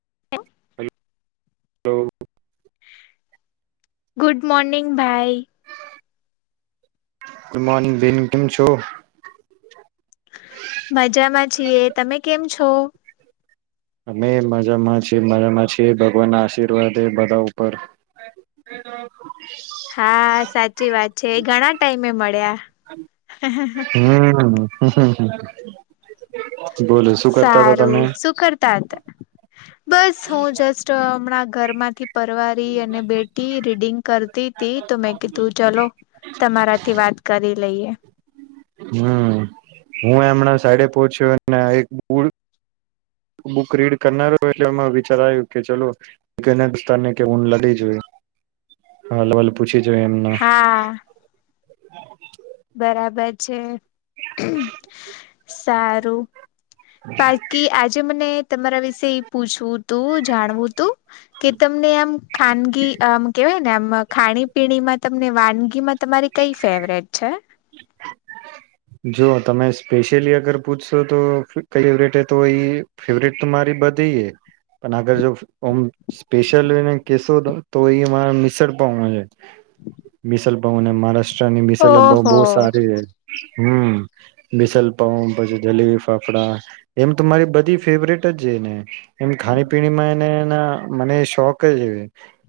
[inaudible] Hello. Good morning ભાઈ. Good morning બહેન, કેમ છો? મજામાં છીએ. તમે કેમ છો? અમે મજામાં છે મજામાં છે ભગવાન ના આશીર્વાદ હે બધા ઉપર. હા સાચી વાત છે એ ઘણા ટાઈમે મળ્યા. હમ્મ. [inaudible] સારુ. શું કરતા હતા? બસ, હું જસ્ટ હમણાં ઘરમાંથી પરવાર [unintelligible] અને બેઠી, રીડિંગ કરતી તી તો મેં કીધું ચલો તમારાથી વાત કરી લઈએ હમ્મ, હું એમણા [unintelligible] સાઈડે પહોંચ્યો અને એક બૂળ બુક રીડ કરનાર હોય એટલે એમાં વિચાર આવ્યું કે ચલો [unintelligible] જો એમના હા બરાબર છે, સારું. બાકી આજે મને તમારા વિશે એ પૂછવું તું, જાણવું તું, કે તમને આમ ખાનગી આમ કેવાય ને આમ ખાણી પીણીમાં તમને વાનગીમાં તમારી કઈ ફેવરેટ છે? જો તમે સ્પેશિયલી અગર પૂછશો તો કઈ ફેવરેટ હે તો એ ફેવરેટ તો મારી બધી હે, પણ આગર જો ઓમ સ્પેશિયલેને કેહેશો તો એ [unintelligible] મિસળપાવ હે, મિસલપાવ ને મહારાસ ષ્ટ્રાની મીસલપાવ ઓહો. બહું સારી હે. હમ, મસલપઉ પછી જલીલી ફાફડા એમ તો મારી બધી ફેવરેટ જ છે. ને એની ખાણી, પીણી માં એને મને શોખ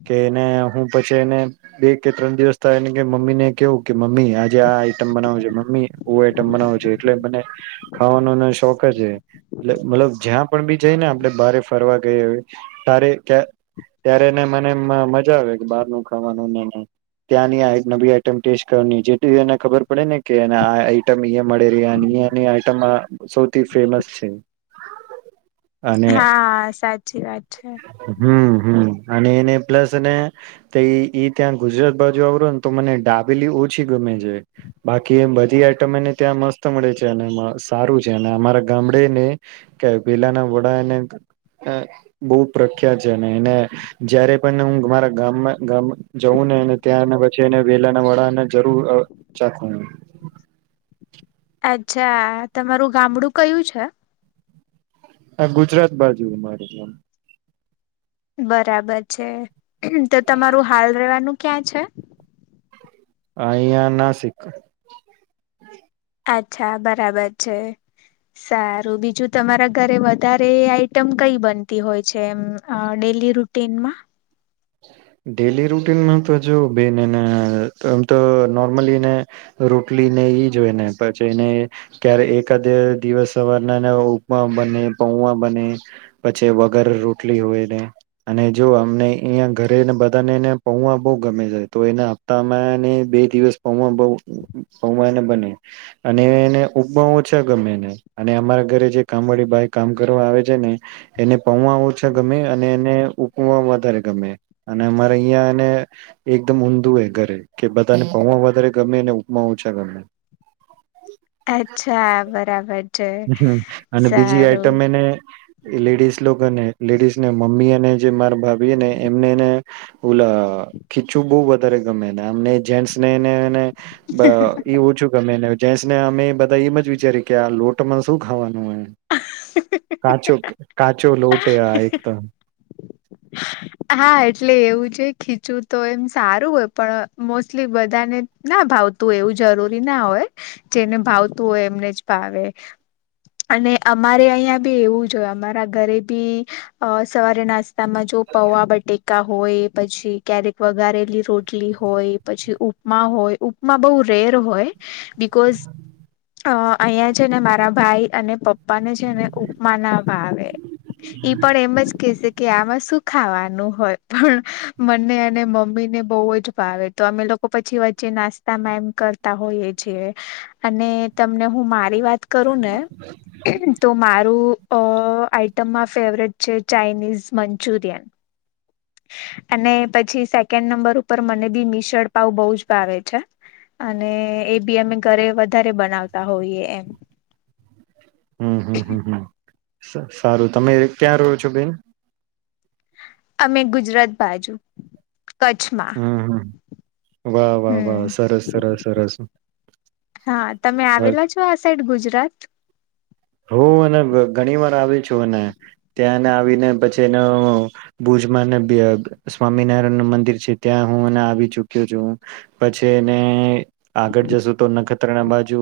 કેને હું પછી એને બે કે ત્રણ દિવસ મમ્મી ને કેવું કે મમ્મી આજે આઈટમ બનાવ જે. મમ્મી એવું આઈટમ બનાવું જે, એટલે મને ખાવાનો શોખ છે. એટ મતલબ જ્યાં પણ બી જઈને આપણે બારે ફરવા ગઈ ત ત્યારે મને મજા આવે બાર ન ખાવાનુંને ત્યાંની આ નવી આઈટ ટેસ્ટ કરવાની જે એને ખબર પડે ને કે [inaudible] મળે નઈ નઈ આઈટમ માં સૌથી ફેમસ છે. અને હા સાચી વાત છે. હમ હમ અને એને પ્લસ ને ત્યાં ગુજરાત બાજુ આવરો ને તો મને ડાબેલી ઓછી ગમે છે. બાકી એમ બધી ત્યા મસ્ત મળે છે અને સારું છે, અને અમારા ગામડે ને કે વેલાના વડાને બહ પ્રખ્યાત છે, એને જયારે પણ હરા ગામ ગ જઉં ને ત્યાં પછી વેલાના વડાને જરૂર ચ અચ્છા, તમારું ગામડું કયું છે? હ. ગુજરાત બાજુ. મારેમ બરાબર છે. તો, તમારું હાલ રવાનું ક્યા છે. અહયા, નાસિક અચ્છા, બરાબર છે. સારું બીજું તમારા ઘરે વધારે આઈટમ કઈ બનતી હોય છે. એમ ડેલી રૂટીનમાં ડેલી રૂટીનમાં તો જો બેન આમ તો નોર્મલીને રોટલી ને ઈ જો હોય ને પછીને, ક્યારે એકાદ દિવસ સવારના ઉપમા બને પઉમાં બને પછી વગર રોટલી હોયને અને જો અમ અં ઘરેને બધાને એને પૌવા બહુ ગમે છે તો એને આપતામાંને બે દિવસ પૌવા બહ પૌવાને બને અને એને ઉપમા ઓછા ગમે ને અને અમારા ઘરે જે કામવાળી ભાઈ કામ કરવા આવે છે, ને એને પૌવા ઓછા ગમે અને એને ઉપ વધારે ગમે અને અમારે અહિયાંને એકદમ ઊંધું એ ઘરે કે બધાને ભાવમાં વધારે ગમેને ઉપમા ઓછા ગમે. અચ્છા બરાબર છે. અને બીજી સારું આઈટમ એને લેડીસ લોકો ને લેડીઝ ને મમ્મી અને જે મારા ભાભી ને એમને એને ઓલા ખીચું બહુ વધારે ગમે ને આમને જેન્ટસ ને એને એને બ એવું છું. ગમે એને જેન્સને અમે બધા એમ જ વિચારી કે આ લોટ એમાં શું ખાવાનું હોય. કાચો કાચ કાચો લોટ. એકદમ હા એટલે એવું છે ખીચવું તો એમ સારું હોય પણ મોસ્ટલી બધાને ના ભાવતું હોય, એવું જરૂરી ના હોય જેને ભાવતું હોય એમને જ ભાવે, અને અમારે અહીં બી એવું જ હોય. અમારા ઘરે બી સવારે નાસ્તામાં જો પવા બટેકા હોય પછી ક્યારેક વગારેલી રોટલી હોય, પછી ઉપમા હોય ઉપમા બહ રેર હોય, બિકઝ અહીયાં છે ને મારા ભાઈ અને પપ્પા ને છે ને ઉપમા ના ભાવે ઈ પણ એમ જ કે છે કે આમાં શું. ખાવાનું હોય પણ મને અને મમ્મીને બહુ જ ભાવે તો અમે લોકો પછી વચ્ચે નાસ્તા મેમ કરતા હોઈએ છી, અને તમને હું મારી વાત કરું ને તો મારું આ તમામાં ફેવરેટ છે. ચાઇનીઝ મંચુરિયન અને પછી સેકન્ડ નંબર ઉપર, મને બી મિશળ પાઉ બહુ જ ભાવે છે. અને એ બી અમે ઘરે વધારે બનાવતા હોઈએ, એમ. હમ, હમ, હમ, હમ. સારું, તમે ક્યાં રહો છો, બેન? અમે ગુજરાત બાજુ. કચ્છમાં. હમ હમ વાહ વાહ વાહ હમ, સરસ સરસ સરસ હા. તમે વાહ, આવેલા છો આ સાઈડ, ગુજરાત? હું. અને ઘણી વાર આવી છું. અને ત્યાંને આવીને પછી, એ ભુજમાં સ્વામિનારાયણ નું મંદિર છે, ત્યાં હું આવી ચુક્યો છું. પછી એને આગળ જશું તો નખ બાજુ,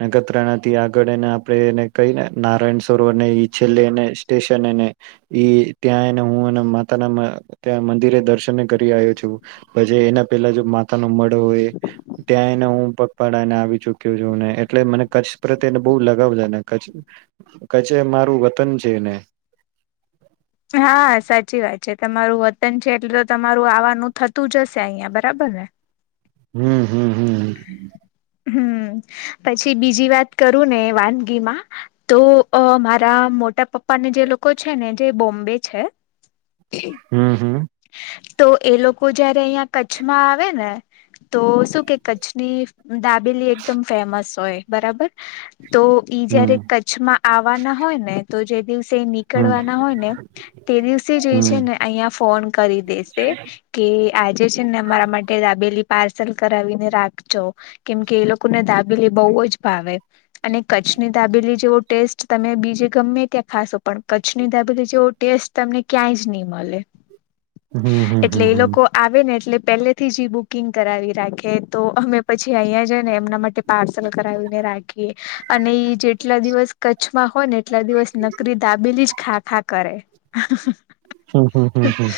નેગત્રથી આગળ, એના આરે, એને, કંઈ નારાયણ સરોવરને છેલ્લે, એને સ્ટેશન, એને ત્યાં, એને હું એ માતાના ત્યાં મંદિરે દર્શન કરી આવ્યો છું. પછી એના પેલા જો માતા ન મળે હોય, ત્યાં એને હું પગપાળાને આવી ચુક્યો છું ને. એટલે મને કચ્છ પ્રત્યેને બહુ લ કેટલા બધાને, કચ્છ, કચ્છ મારુ ગામ છે. હા, સાચી વાત છે. તમારું વતન છે, એટલે તો તમારું આવાનું થતું જ હશે અહિયાં. બરાબર ને? હમ. હમ હમ [unintelligible] હમ, પછી બીજી વાત કરું ને. વાનગીમાં તો મારા મોટા પપ્પાને જે લોકો છે ને, જે બોમ્બે છે. હમ, હમ. તો એ લોકો જયારે અહિયાં કચ્છમાં આવે ને, તો શું કે કચ્છની દાબેલી એકદમ ફેમસ હોય. બરાબર? તો ઈ હમ જયારે કચ્છમાં આવવાના હોય ને. તો જે દિવસ. જે હમ હમ નીકળવાના હોય ને, તે દિવસે છે ને, અઈયા ફોન કરી દેશે કે, આજે છે ને, અમારા માટે દાબેલી પાર્સલ કરાવીને રાખજો, કેમકે એ લોકોને દાબેલી બોઉ જ ભાવે. અને કચ્છની દાબેલી જેવો ટેસ્ટ તમે બીજે ગમે ત્યાં ખાશો, પણ કચ્છની દાબેલી જેવો ટેસ્ટ તમને ક્યાંય જ નઈ મળે. હમ હમ હમ હમ હમ હમ હમ હમ હમ હમ હમ હમ હમ હમ હમ હમ હમ હમ હમ એટલે એ લોકો આવે ને, એટલે પેલેથી જ બુકિંગ કરાવી રાખે, તો અમે પછી અહીંયા જાય ને, એમના માટે પાર્સલ પેલા કરાવીને રાખીએ‌. અને જેટલા દિવસ કચ્છમાં હોય ને, એટલા દિવસ નકરી દાબેલી જ ખા, ખા કરે. [unintelligible] હમ, હમ, હમ, હમ.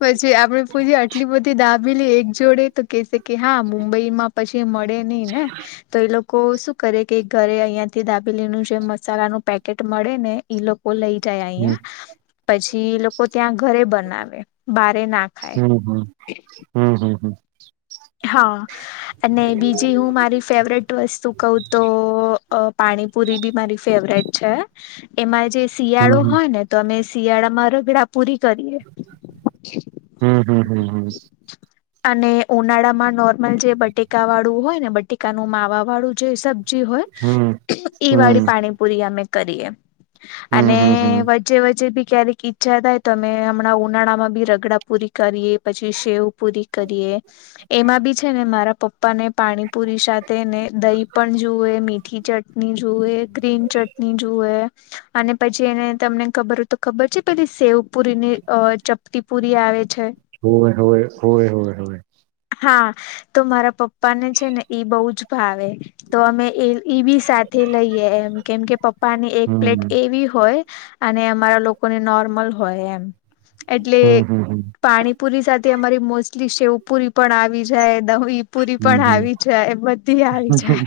પછી આપડે પૂછીએ, આટલી બધી દાબીલી એક જોડે? તો કેસે કે, હા, મુંબઈમાં પછી મળે નઈ ને. તો એ લોકો શું કરે કે, ઘરે અહિયાંથી દાબેલીનું જે મસાલાનું પેકેટ મળે ને, એ લો કો લઈ જાય અહીંયા? પછી એ લોકો ત્યાં ઘરે બનાવે. બારે ના ખાય હમ, હમ, હમ, હમ, હમ. [unintelligible] હા, અને બીજી હું મારી ફેવરેટ વસ્તુ કેવ તો, પાણીપુરી ભી મારી ફેવરેટ છે. એમાં જે શિયાળો હોય ને તો અમે સિયાડા મા રગડા પૂરી કરીએ. હમ્મ, હમ્મ. અને ઉનાળા માં નોર્મલ જે બટેકા વાળું હોય ને બટેકાનું માવા વાળું જે સબ જે હોય ઈ હમ વાળી પાણીપુરી અમે કરીએ. હમ અને હમ હમ વચ્ચે વચ્ચે ભી ક્યારેક ઈચ્છા થાય તો અમે હમણાં ઉનાળા માં ભી રગડા પૂરી કરીએ પછી શેવ પૂરી કરીએ એમાં બી છે ને મારા પપ્પા ને પાણીપુરી સાથેને દહી પણ જુએ, મીઠી ચટણી જુએ, ગ્રીન ચટણી જુએ અને પછી એને તમને ખબર હોય તો ખબર છે પેલી સેવ પુરી ની અ ચપતી પુરી આવે છે. હોવે, હોવે, હોવે, હોવે, હોવે. હા તો મારા પપ્પ પા ને છે ને એબોઉ જ ભાવે. તો અમે એ એ બી સાથે લઈએ એમ કેમ કે પપ્પા ને એક હમ પ્લેટ એવી હોય અને અમારા લોકોને નોર્મલ હોય એમ. એટલે હમ હમ હમ હમ પાણીપુરી સાથે અમારી મોસ્ટલી શેવ પુરી પણ આવી જાય, દવી પુરી પણ આવી જાય, બધી આવી જાય.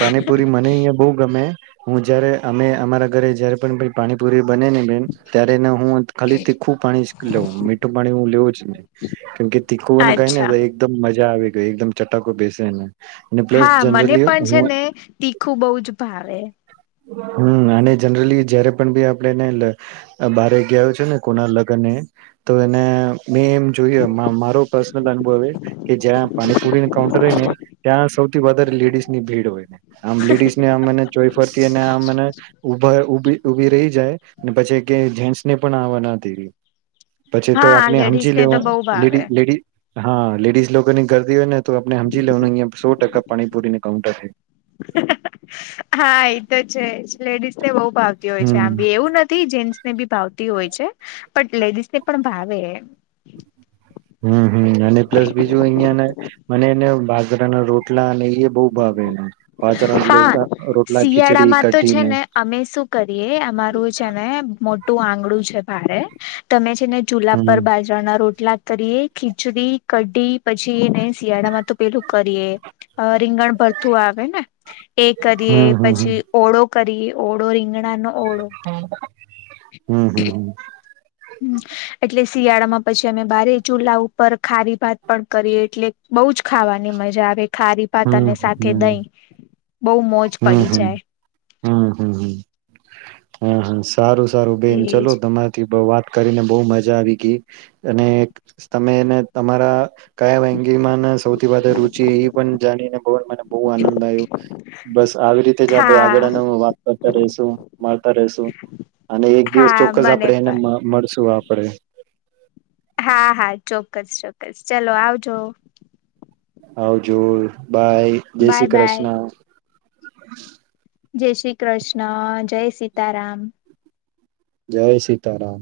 પાણીપુરી મને અહિયાં બહુ ગમે હું જયારે અમે અમારા ઘરે જયારે પણ પાણીપુરી મને હેને બેન ત્યારેને હું ખાલી તીખું પાણી લઉ મીઠું પાણી હું લેવું જ નહી. કેમકે તીખું મને કઈ ન અચ્છા થાય મજા આવી ગઈ એકદમ ચટાકો બેસે ને. અને પ્લસ હા મને જનરલી પણ છે હું ને તીખું બહુ જ ભાવે. વે. હમ્મ અને જનરલી જયારે પણ બી આપડે એને બારે ગયા છે ને કોના લગ્ન એ તો એને મેં એમ જોયું મારો પર્સનલ અનુભવ હે કે જ્યાં પાણીપુરી કાઉન્ટર હોય ને ત્યાં સૌથી વધારે લેડીઝ ની ભીડ હોય. આમ લેડીસને આમ ચોઈ કે ને આ મને ઉભા ઉભી ઉભી રહી જાય ને પછી કે જેન્ટ્સને પણ આવવા ના દે. પછી તો હા આપને સમજી લેડીઝ ને તો લેવાનું બહુ લેડીઝ ભાવે લેડી હા, લેડીઝ લોકોની કરદી હોય ને તો આપણે હમજી લેવાનું કે સો ટકા પાણીપૂરીને કાઉન્ટર હે. હા એ તો છે લેડીસ તે બહુ ભાવતી હોય છે હમ આમી એવું નથી જેન્ટ્ સ ને બી ભાવતી હોય છે પણ લેડીઝ ને પણ ભાવે. હમ્મ, હમ્મ, અને પ્લસ બીજું અહિયાંને મને એને બાાજરાના રોટલા અને એ બહુ ભાવે. બાજરાના હા, રોટલા રોટલા ખીચડી શિયાળામાં તો છે કઢીને ને અમે શું કરીએ અમારું છે ને મો ટુ આંગળું છે બારે તમે છે ને ચૂલા પર હમ બાજરાના રોટ લા કરિએ. ખીચડી, કઢી પછીને શિયાળામાં તો પેલું કરીએે રીંગણ ભરતું આ વે ને હમ કરીએ હમ પછી ઓળો કરીએ ઓડો રીંગણાંનો હમ્મ. હમ્મ હમ્મ હમ્મ. હમ્મ એટલે શિયાળામાં પછી અમે બારેય ચૂલા ઉપર ખારી ભાત પણ કરીએ એટલે બઉ જ ખાવાની મજા આવે. ખારી ભાત હમ્મ, અને સાથે હમ્મ, હમ્મ, દહીં બહુ મોજ પડી હમ્મ, જાય હમ્મ, હમ્મ, હમ્મ [inaudible] સારું સારું બેન એજ ચલો તમારીથી બવ વાત કરીને બહુ મજા આવી ગઈ. અને એક તમે એને તમારા કયા વાંગી માંને સૌથી વધારે રુચિત પણ જાણીને બવ મને બહુ આનંદ આયવો બસ આવી રીતે જ આપણે આગળને હા હ વાત કરતા રેસું મળતા રેસુ અને એક દિવસ હા ચોક્કસ મને આપણે એને પણ મ મળશું આપડે. હા હા ચોક્કસ ચોક્કસ ચલો આવજો. આવજો. બાય જય બાય શ્રી બાય કૃષ્ણ. [inaudible] જય શ્રી કૃષ્ણ જય સીતારામ જય સીતારામ